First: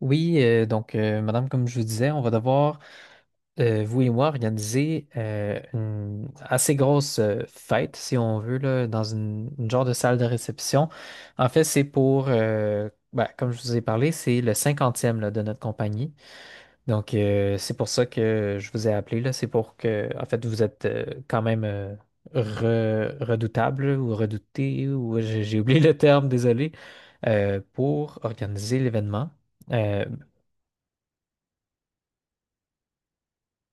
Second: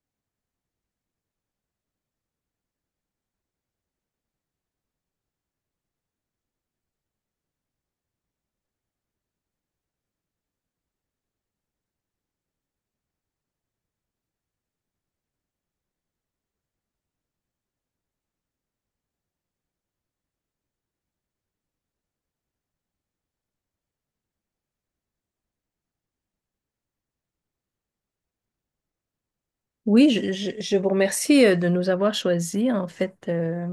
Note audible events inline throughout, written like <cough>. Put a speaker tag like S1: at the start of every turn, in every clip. S1: Oui, donc, madame, comme je vous disais, on va devoir, vous et moi, organiser une assez grosse fête, si on veut, là, dans une genre de salle de réception. En fait, c'est pour, ben, comme je vous ai parlé, c'est le cinquantième là, de notre compagnie. Donc, c'est pour ça que je vous ai appelé, là. C'est pour que, en fait, vous êtes quand même redoutable ou redouté, ou j'ai oublié le terme, désolé, pour organiser l'événement. Euh,
S2: Oui, je vous remercie de nous avoir choisis. En fait,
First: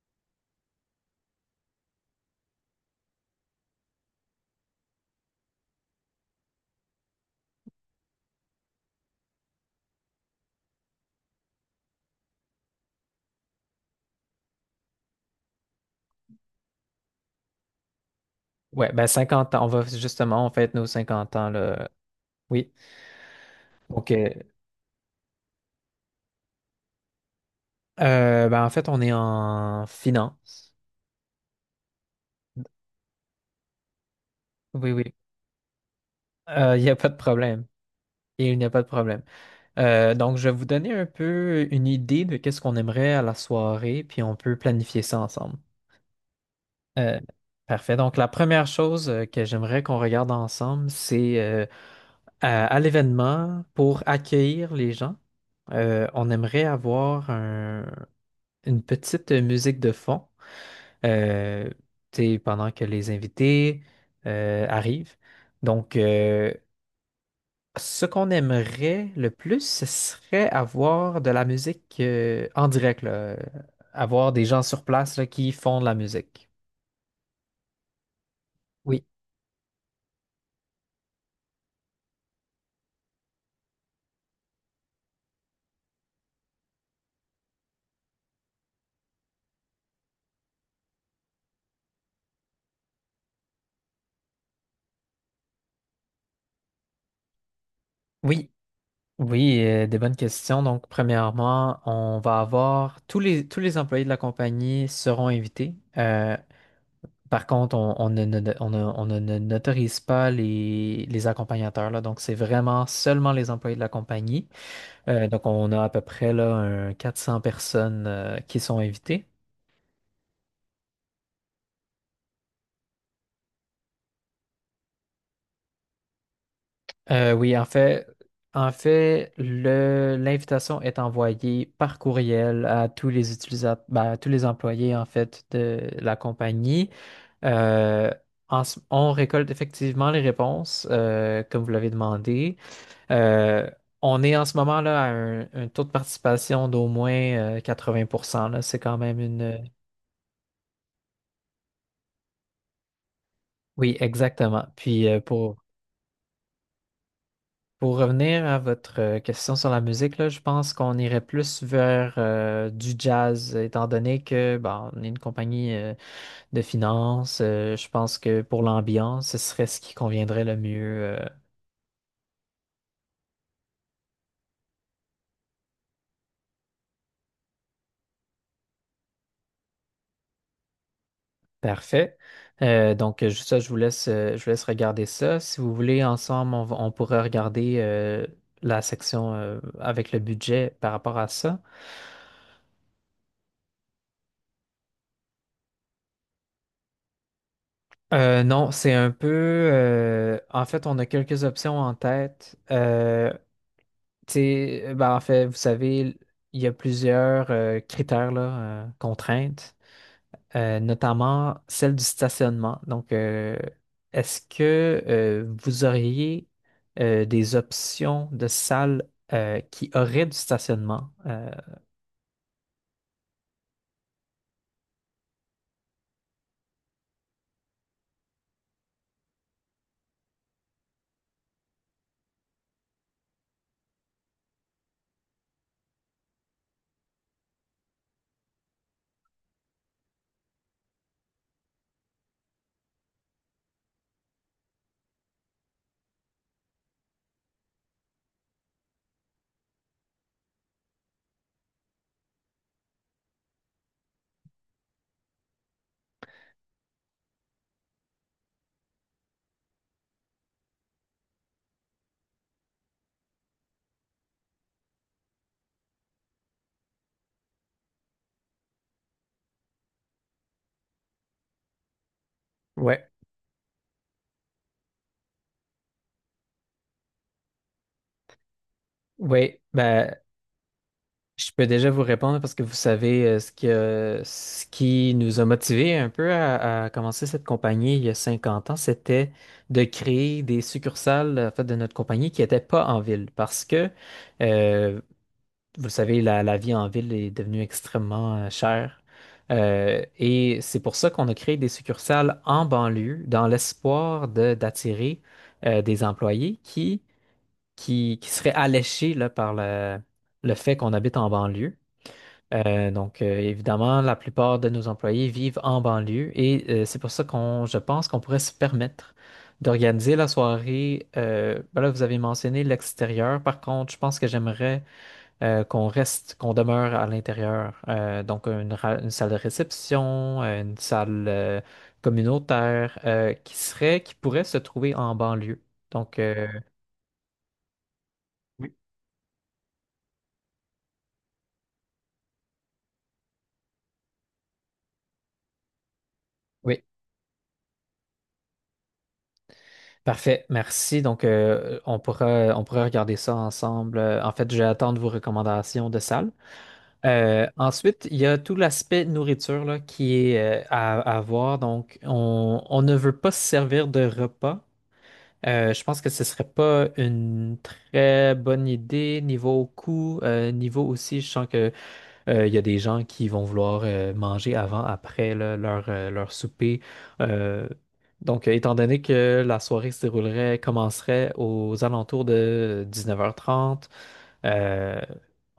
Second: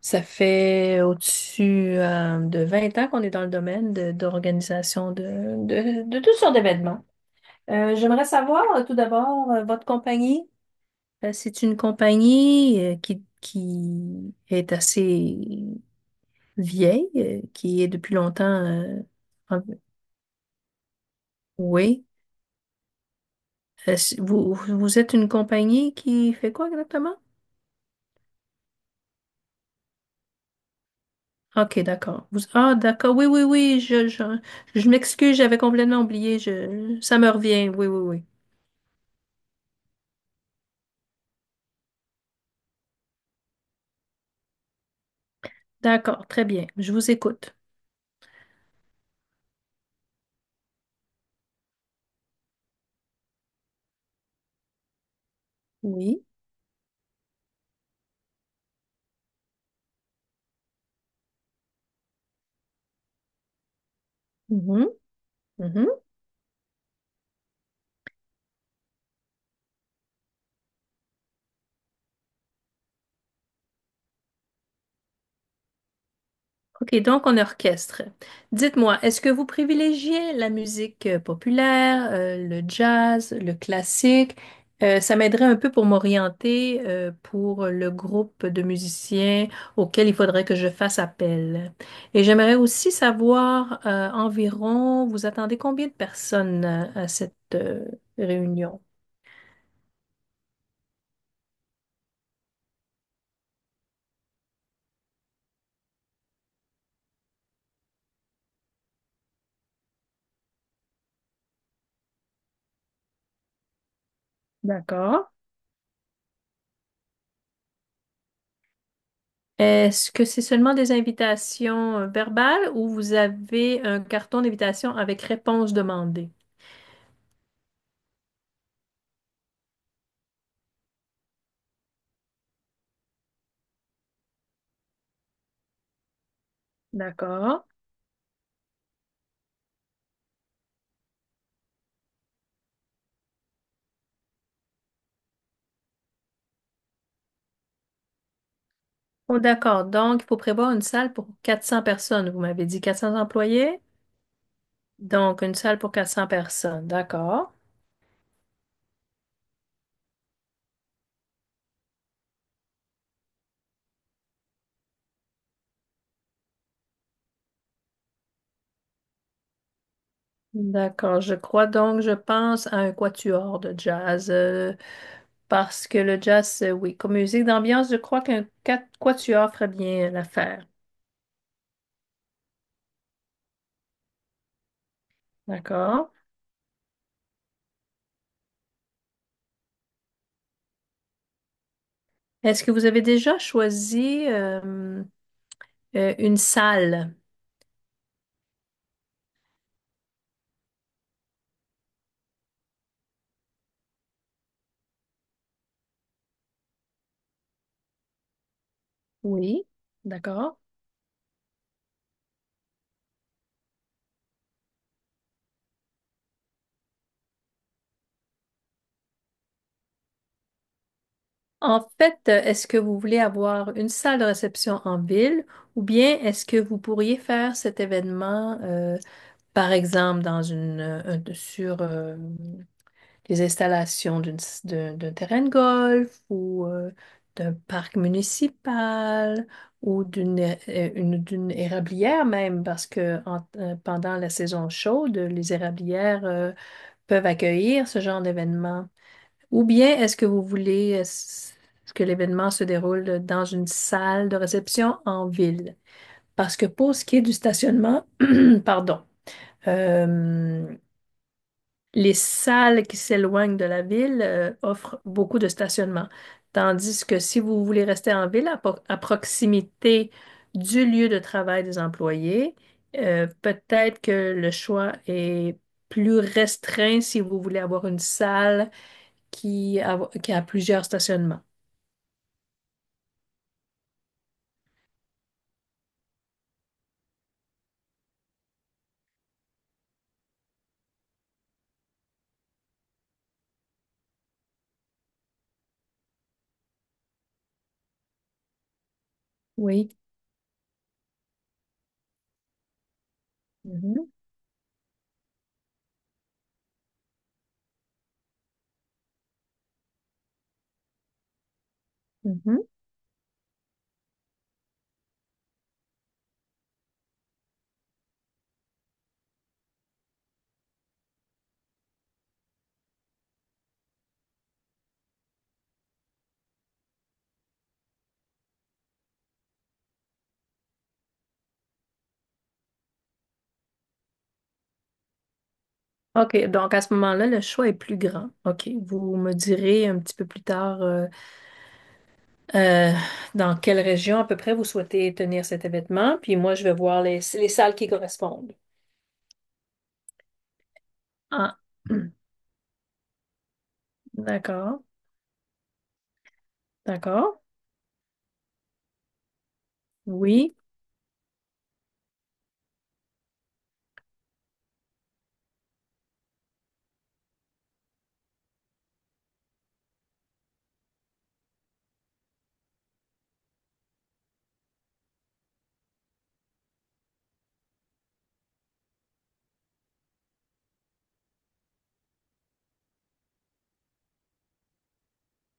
S2: ça fait au-dessus de 20 ans qu'on est dans le domaine d'organisation de toutes sortes d'événements. J'aimerais savoir tout d'abord votre compagnie. C'est une compagnie qui est assez vieille, qui est depuis longtemps.
S1: Ouais, ben 50
S2: En-
S1: ans, on va justement, on fête nos 50 ans, là.
S2: oui.
S1: Oui.
S2: Est-ce-
S1: OK.
S2: Vous, vous êtes une compagnie qui fait quoi exactement?
S1: Ben en fait, on est en finance.
S2: OK, d'accord. Ah, d'accord. Oui, oui, oui. Je
S1: Oui, oui.
S2: m'excuse, j'avais complètement oublié.
S1: Il n'y a
S2: Je,
S1: pas de
S2: ça me
S1: problème.
S2: revient. Oui, oui, oui.
S1: Il n'y a pas de problème. Donc, je vais vous donner un peu une idée de qu'est-ce qu'on aimerait à la soirée, puis on peut planifier ça ensemble.
S2: D'accord, très bien. Je vous
S1: Euh,
S2: écoute.
S1: parfait. Donc, la première chose que j'aimerais qu'on regarde ensemble, c'est à l'événement, pour accueillir les gens,
S2: Oui.
S1: on aimerait avoir un une petite musique de fond euh, tu sais, pendant que les invités
S2: Mhm,
S1: arrivent. Donc,
S2: mhm.
S1: ce qu'on aimerait le plus, ce serait avoir de la musique en direct, là, avoir des gens sur place là, qui font de la musique.
S2: OK, donc on orchestre. Dites-moi,
S1: Oui,
S2: est-ce que vous privilégiez la musique populaire, le jazz, le classique? Ça m'aiderait un peu pour m'orienter pour le groupe de musiciens auquel il faudrait que je fasse appel. Et j'aimerais aussi savoir environ, vous attendez combien de personnes à cette
S1: oui,
S2: réunion?
S1: oui, des bonnes questions. Donc, premièrement, on va avoir tous les employés de la compagnie seront invités. Par contre, on ne, on on n'autorise pas les accompagnateurs, là. Donc, c'est vraiment seulement les employés de la compagnie.
S2: D'accord.
S1: Donc, on a à peu près là, un 400 personnes qui sont invitées.
S2: Est-ce que c'est seulement des invitations verbales ou vous avez un carton d'invitation avec réponse demandée?
S1: Oui, en fait, l'invitation est envoyée par courriel à tous les utilisateurs, à tous les employés, en fait, de la compagnie.
S2: D'accord.
S1: Euh, on récolte effectivement les réponses, comme vous l'avez demandé. Euh, on est en ce moment là à un taux de participation d'au moins 80%, là. C'est quand même
S2: Oh,
S1: une...
S2: d'accord. Donc, il faut prévoir une salle pour 400 personnes. Vous m'avez dit 400 employés.
S1: Oui, exactement. Puis
S2: Donc, une salle pour 400 personnes. D'accord.
S1: pour revenir à votre question sur la musique, là, je pense qu'on irait plus vers du jazz, étant donné que bon, on est une compagnie de finances. Je pense que pour l'ambiance, ce serait ce qui conviendrait le mieux
S2: D'accord. Je crois donc, je pense à un quatuor de jazz, parce que le jazz, oui, comme musique d'ambiance, je crois qu'un quatuor ferait bien l'affaire.
S1: Parfait. Donc, ça, je vous laisse regarder ça. Si vous voulez,
S2: D'accord.
S1: ensemble, on pourrait regarder la section avec le budget par rapport à ça.
S2: Est-ce que vous avez déjà choisi une salle?
S1: Non, c'est un peu... en fait, on a quelques options en tête. Tu sais, ben, en fait, vous savez, il y a plusieurs critères, là,
S2: Oui.
S1: contraintes.
S2: D'accord.
S1: Euh, notamment celle du stationnement. Donc, est-ce que vous auriez des options de salles qui auraient du stationnement?
S2: En fait, est-ce que vous voulez avoir une salle de réception en ville ou bien est-ce que vous pourriez faire cet événement, par exemple, dans sur les installations d'une s- d'un d'un terrain de golf ou d'un parc municipal ou d'une érablière même, parce que pendant la saison chaude, les érablières peuvent accueillir ce genre d'événement. Ou bien est-ce que vous voulez que l'événement se déroule dans une salle de réception en ville? Parce que pour ce qui est du stationnement, <clears throat> pardon, euh, les salles qui s'éloignent de la ville offrent beaucoup de stationnement. Tandis que si vous voulez rester en ville à proximité du lieu de travail des employés,
S1: Ouais,
S2: peut-être que le choix est plus restreint si vous voulez avoir une salle
S1: ouais,
S2: qui a,
S1: ben,
S2: qui a plusieurs stationnements.
S1: je peux déjà vous répondre parce que vous savez ce qui nous a motivés un peu à commencer cette compagnie il y a 50 ans, c'était de créer des succursales en fait, de notre compagnie qui n'étaient pas en ville parce que euh, vous le savez, la vie en ville est devenue extrêmement chère.
S2: Oui.
S1: Et c'est pour ça qu'on a créé des succursales en banlieue dans
S2: Mhm,
S1: l'espoir d'attirer des employés qui, qui seraient alléchés là, par le fait qu'on habite en banlieue.
S2: mhm.
S1: Donc, évidemment, la plupart de nos employés vivent en banlieue et c'est pour ça qu'on, je pense qu'on pourrait se permettre d'organiser la soirée. Ben là, vous avez mentionné l'extérieur. Par contre, je pense que j'aimerais qu'on reste, qu'on demeure à l'intérieur. Donc, une salle de réception, une salle communautaire qui serait, qui pourrait se trouver en banlieue. Donc,
S2: OK, donc à ce moment-là, le choix est plus grand. OK, vous me direz un petit peu plus tard euh, dans quelle région à peu près vous souhaitez tenir cet événement, puis moi, je vais
S1: oui,
S2: voir les salles qui correspondent.
S1: parfait, merci. Donc,
S2: Ah, <clears throat> hum,
S1: on pourra regarder ça ensemble. En fait, je vais
S2: d'accord,
S1: attendre vos recommandations de salles.
S2: d'accord.
S1: Ensuite, il y a tout l'aspect nourriture là, qui
S2: Oui.
S1: est à voir. Donc, on ne veut pas se servir de repas. Je pense que ce serait pas une très bonne idée niveau coût, niveau aussi, je sens que il y a des gens qui vont vouloir manger avant, après là, leur, leur souper. Euh, donc, étant donné que la soirée se déroulerait, commencerait aux alentours de 19h30, euh,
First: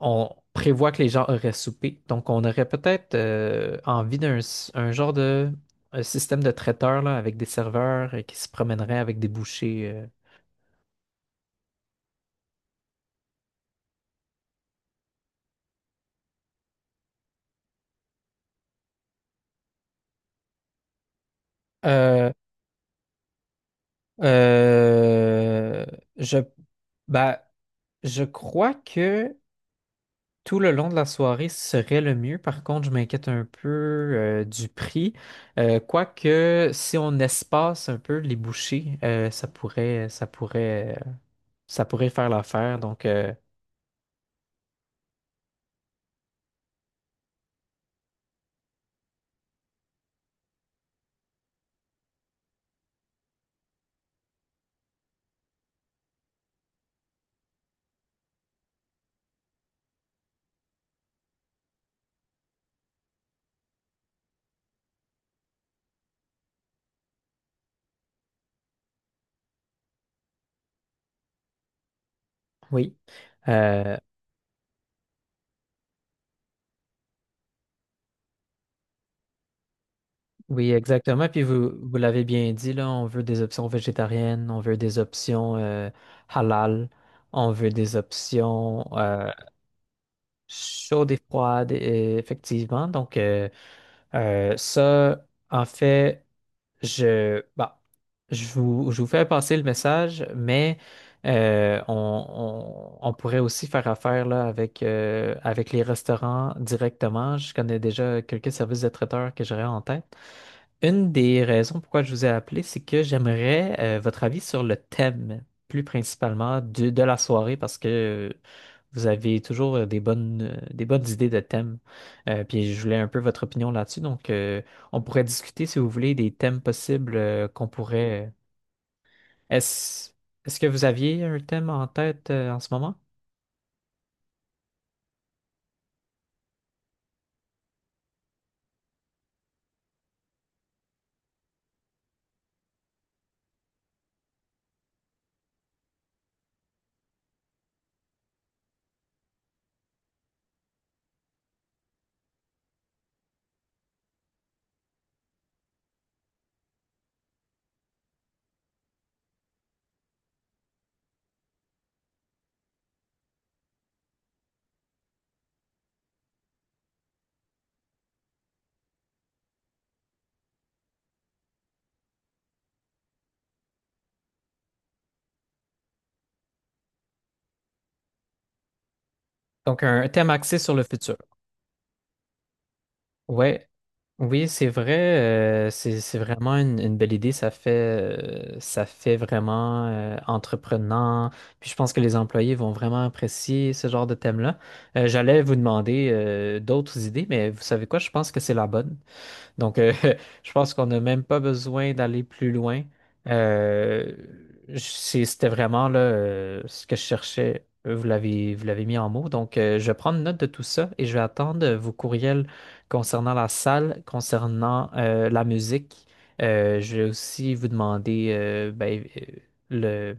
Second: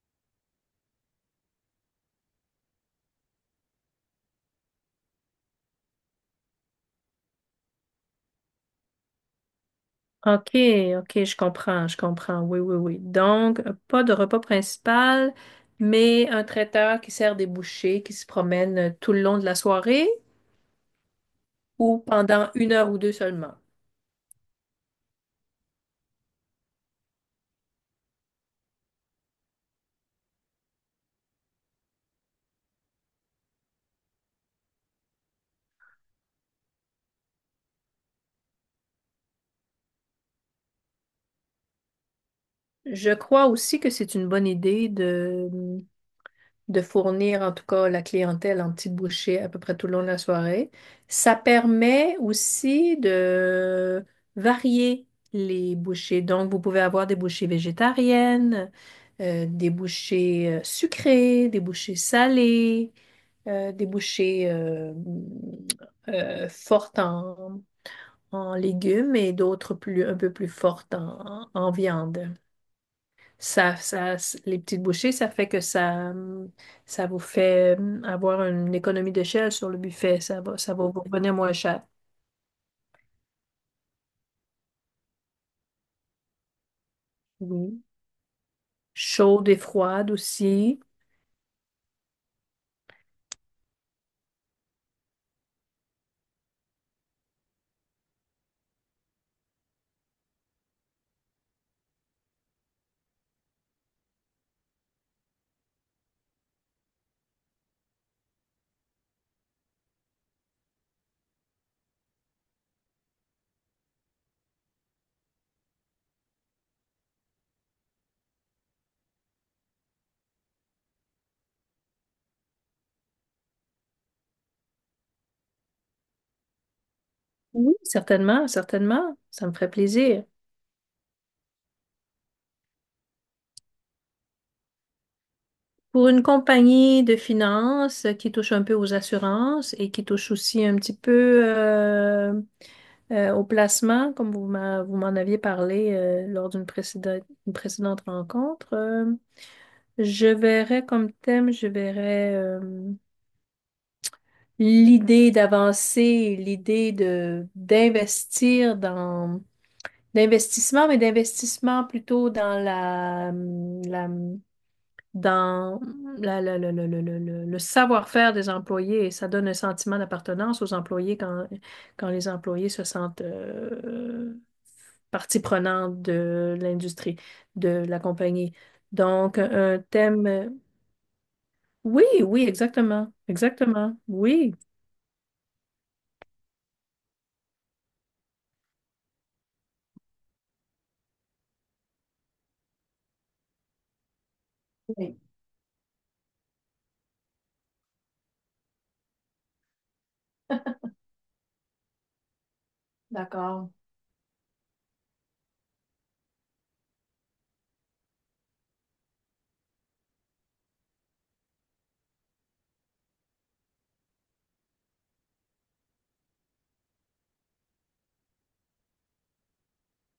S1: on prévoit que les gens auraient soupé. Donc, on aurait peut-être envie un genre de un système de traiteur là, avec des serveurs qui se promèneraient avec des bouchées.
S2: OK, OK, je comprends, je comprends. Oui, oui, oui. Donc, pas de repas principal, mais un traiteur qui sert des bouchées, qui se promène tout le long de la soirée ou
S1: Euh,
S2: pendant une heure ou deux seulement.
S1: euh, je, bah, je crois que tout le long de la soirée serait le mieux. Par contre, je m'inquiète un peu du prix. Quoique, si on espace un peu les bouchées, ça pourrait faire l'affaire. Donc,
S2: Je crois aussi que c'est une bonne idée de fournir en tout cas la clientèle en petits bouchées à peu près tout le long de la soirée. Ça permet aussi de varier les bouchées. Donc, vous pouvez avoir des bouchées végétariennes, des bouchées sucrées, des bouchées salées, des bouchées fortes en légumes et d'autres plus, un peu plus fortes en viande.
S1: oui,
S2: Ça,
S1: Euh,
S2: ça, les petites bouchées, ça fait que ça, ça vous fait avoir une économie d'échelle sur le buffet. Ça va,
S1: oui,
S2: ça va vous
S1: exactement.
S2: revenir
S1: Puis
S2: moins
S1: vous,
S2: cher.
S1: vous l'avez bien dit, là, on veut des options végétariennes, on veut des options halal, on veut
S2: Oui.
S1: des options.
S2: Chaude et froide aussi.
S1: Chaude et froide, effectivement. Donc, ça, en fait, je, bah, je vous fais passer le message, mais on, on pourrait aussi faire affaire là, avec, avec les restaurants directement. Je connais déjà quelques services de traiteurs que j'aurais en tête. Une des raisons pourquoi je vous ai appelé, c'est que j'aimerais votre avis sur le thème, plus principalement de la soirée, parce que vous avez toujours des bonnes idées de thèmes. Puis je voulais un peu votre opinion là-dessus. Donc, on pourrait discuter, si vous voulez, des thèmes possibles qu'on
S2: Oui,
S1: pourrait.
S2: certainement, certainement. Ça me ferait
S1: Est-ce,
S2: plaisir.
S1: est-ce que vous aviez un thème en tête en ce moment?
S2: Pour une compagnie de finances qui touche un peu aux assurances et qui touche aussi un petit peu au placement, comme vous m'en aviez parlé lors d'une précédente rencontre, je verrais comme thème, je verrais l'idée d'avancer, l'idée de d'investir dans d'investissement, mais d'investissement plutôt dans la dans le savoir-faire des employés. Et ça donne un sentiment d'appartenance aux employés quand les employés se sentent partie prenante de l'industrie, de la compagnie. Donc, un
S1: Donc, un thème axé
S2: thème.
S1: sur le futur.
S2: Oui, oui, exactement.
S1: Ouais,
S2: Exactement.
S1: oui,
S2: Oui.
S1: c'est vrai, c'est vraiment une belle idée. Ça fait vraiment entreprenant. Puis je pense que les employés vont vraiment apprécier ce genre de thème-là.
S2: Oui,
S1: J'allais vous demander d'autres idées, mais vous savez quoi? Je pense que c'est la bonne. Donc, <laughs> je pense qu'on n'a même pas besoin d'aller plus loin.
S2: d'accord.
S1: Euh, c'était vraiment là, ce que je cherchais. Vous l'avez, vous l'avez mis en mots. Donc, je vais prendre note de tout ça et je vais attendre vos courriels concernant la salle, concernant la musique. Je vais aussi vous demander, ben, le,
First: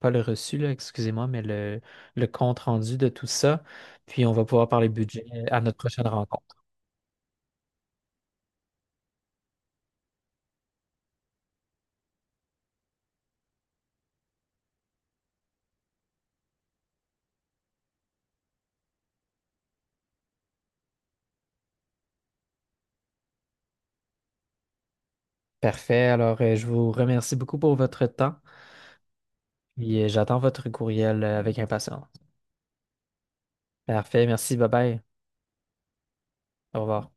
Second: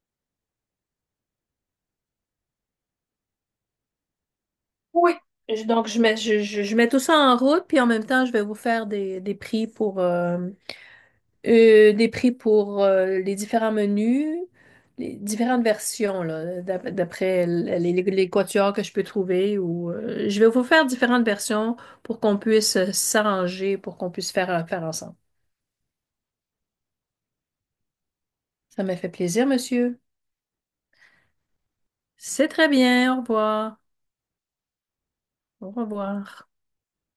S1: pas le reçu, là, excusez-moi, mais le compte rendu de tout ça. Puis, on va pouvoir parler
S2: Oui.
S1: budget à notre
S2: Donc, je
S1: prochaine
S2: mets, je,
S1: rencontre.
S2: je- je mets tout ça en route, puis en même temps, je vais vous faire des prix pour les différents menus, les différentes versions, là, d'après les quatuors que je peux trouver. Ou, je vais vous faire différentes versions pour qu'on puisse s'arranger, pour qu'on puisse faire ensemble.
S1: Parfait. Alors, je vous remercie beaucoup pour votre temps
S2: Ça m'a fait plaisir, monsieur.
S1: et j'attends votre courriel avec impatience.
S2: C'est très bien. Au revoir.
S1: Parfait. Merci. Bye bye.
S2: Au revoir.
S1: Au revoir.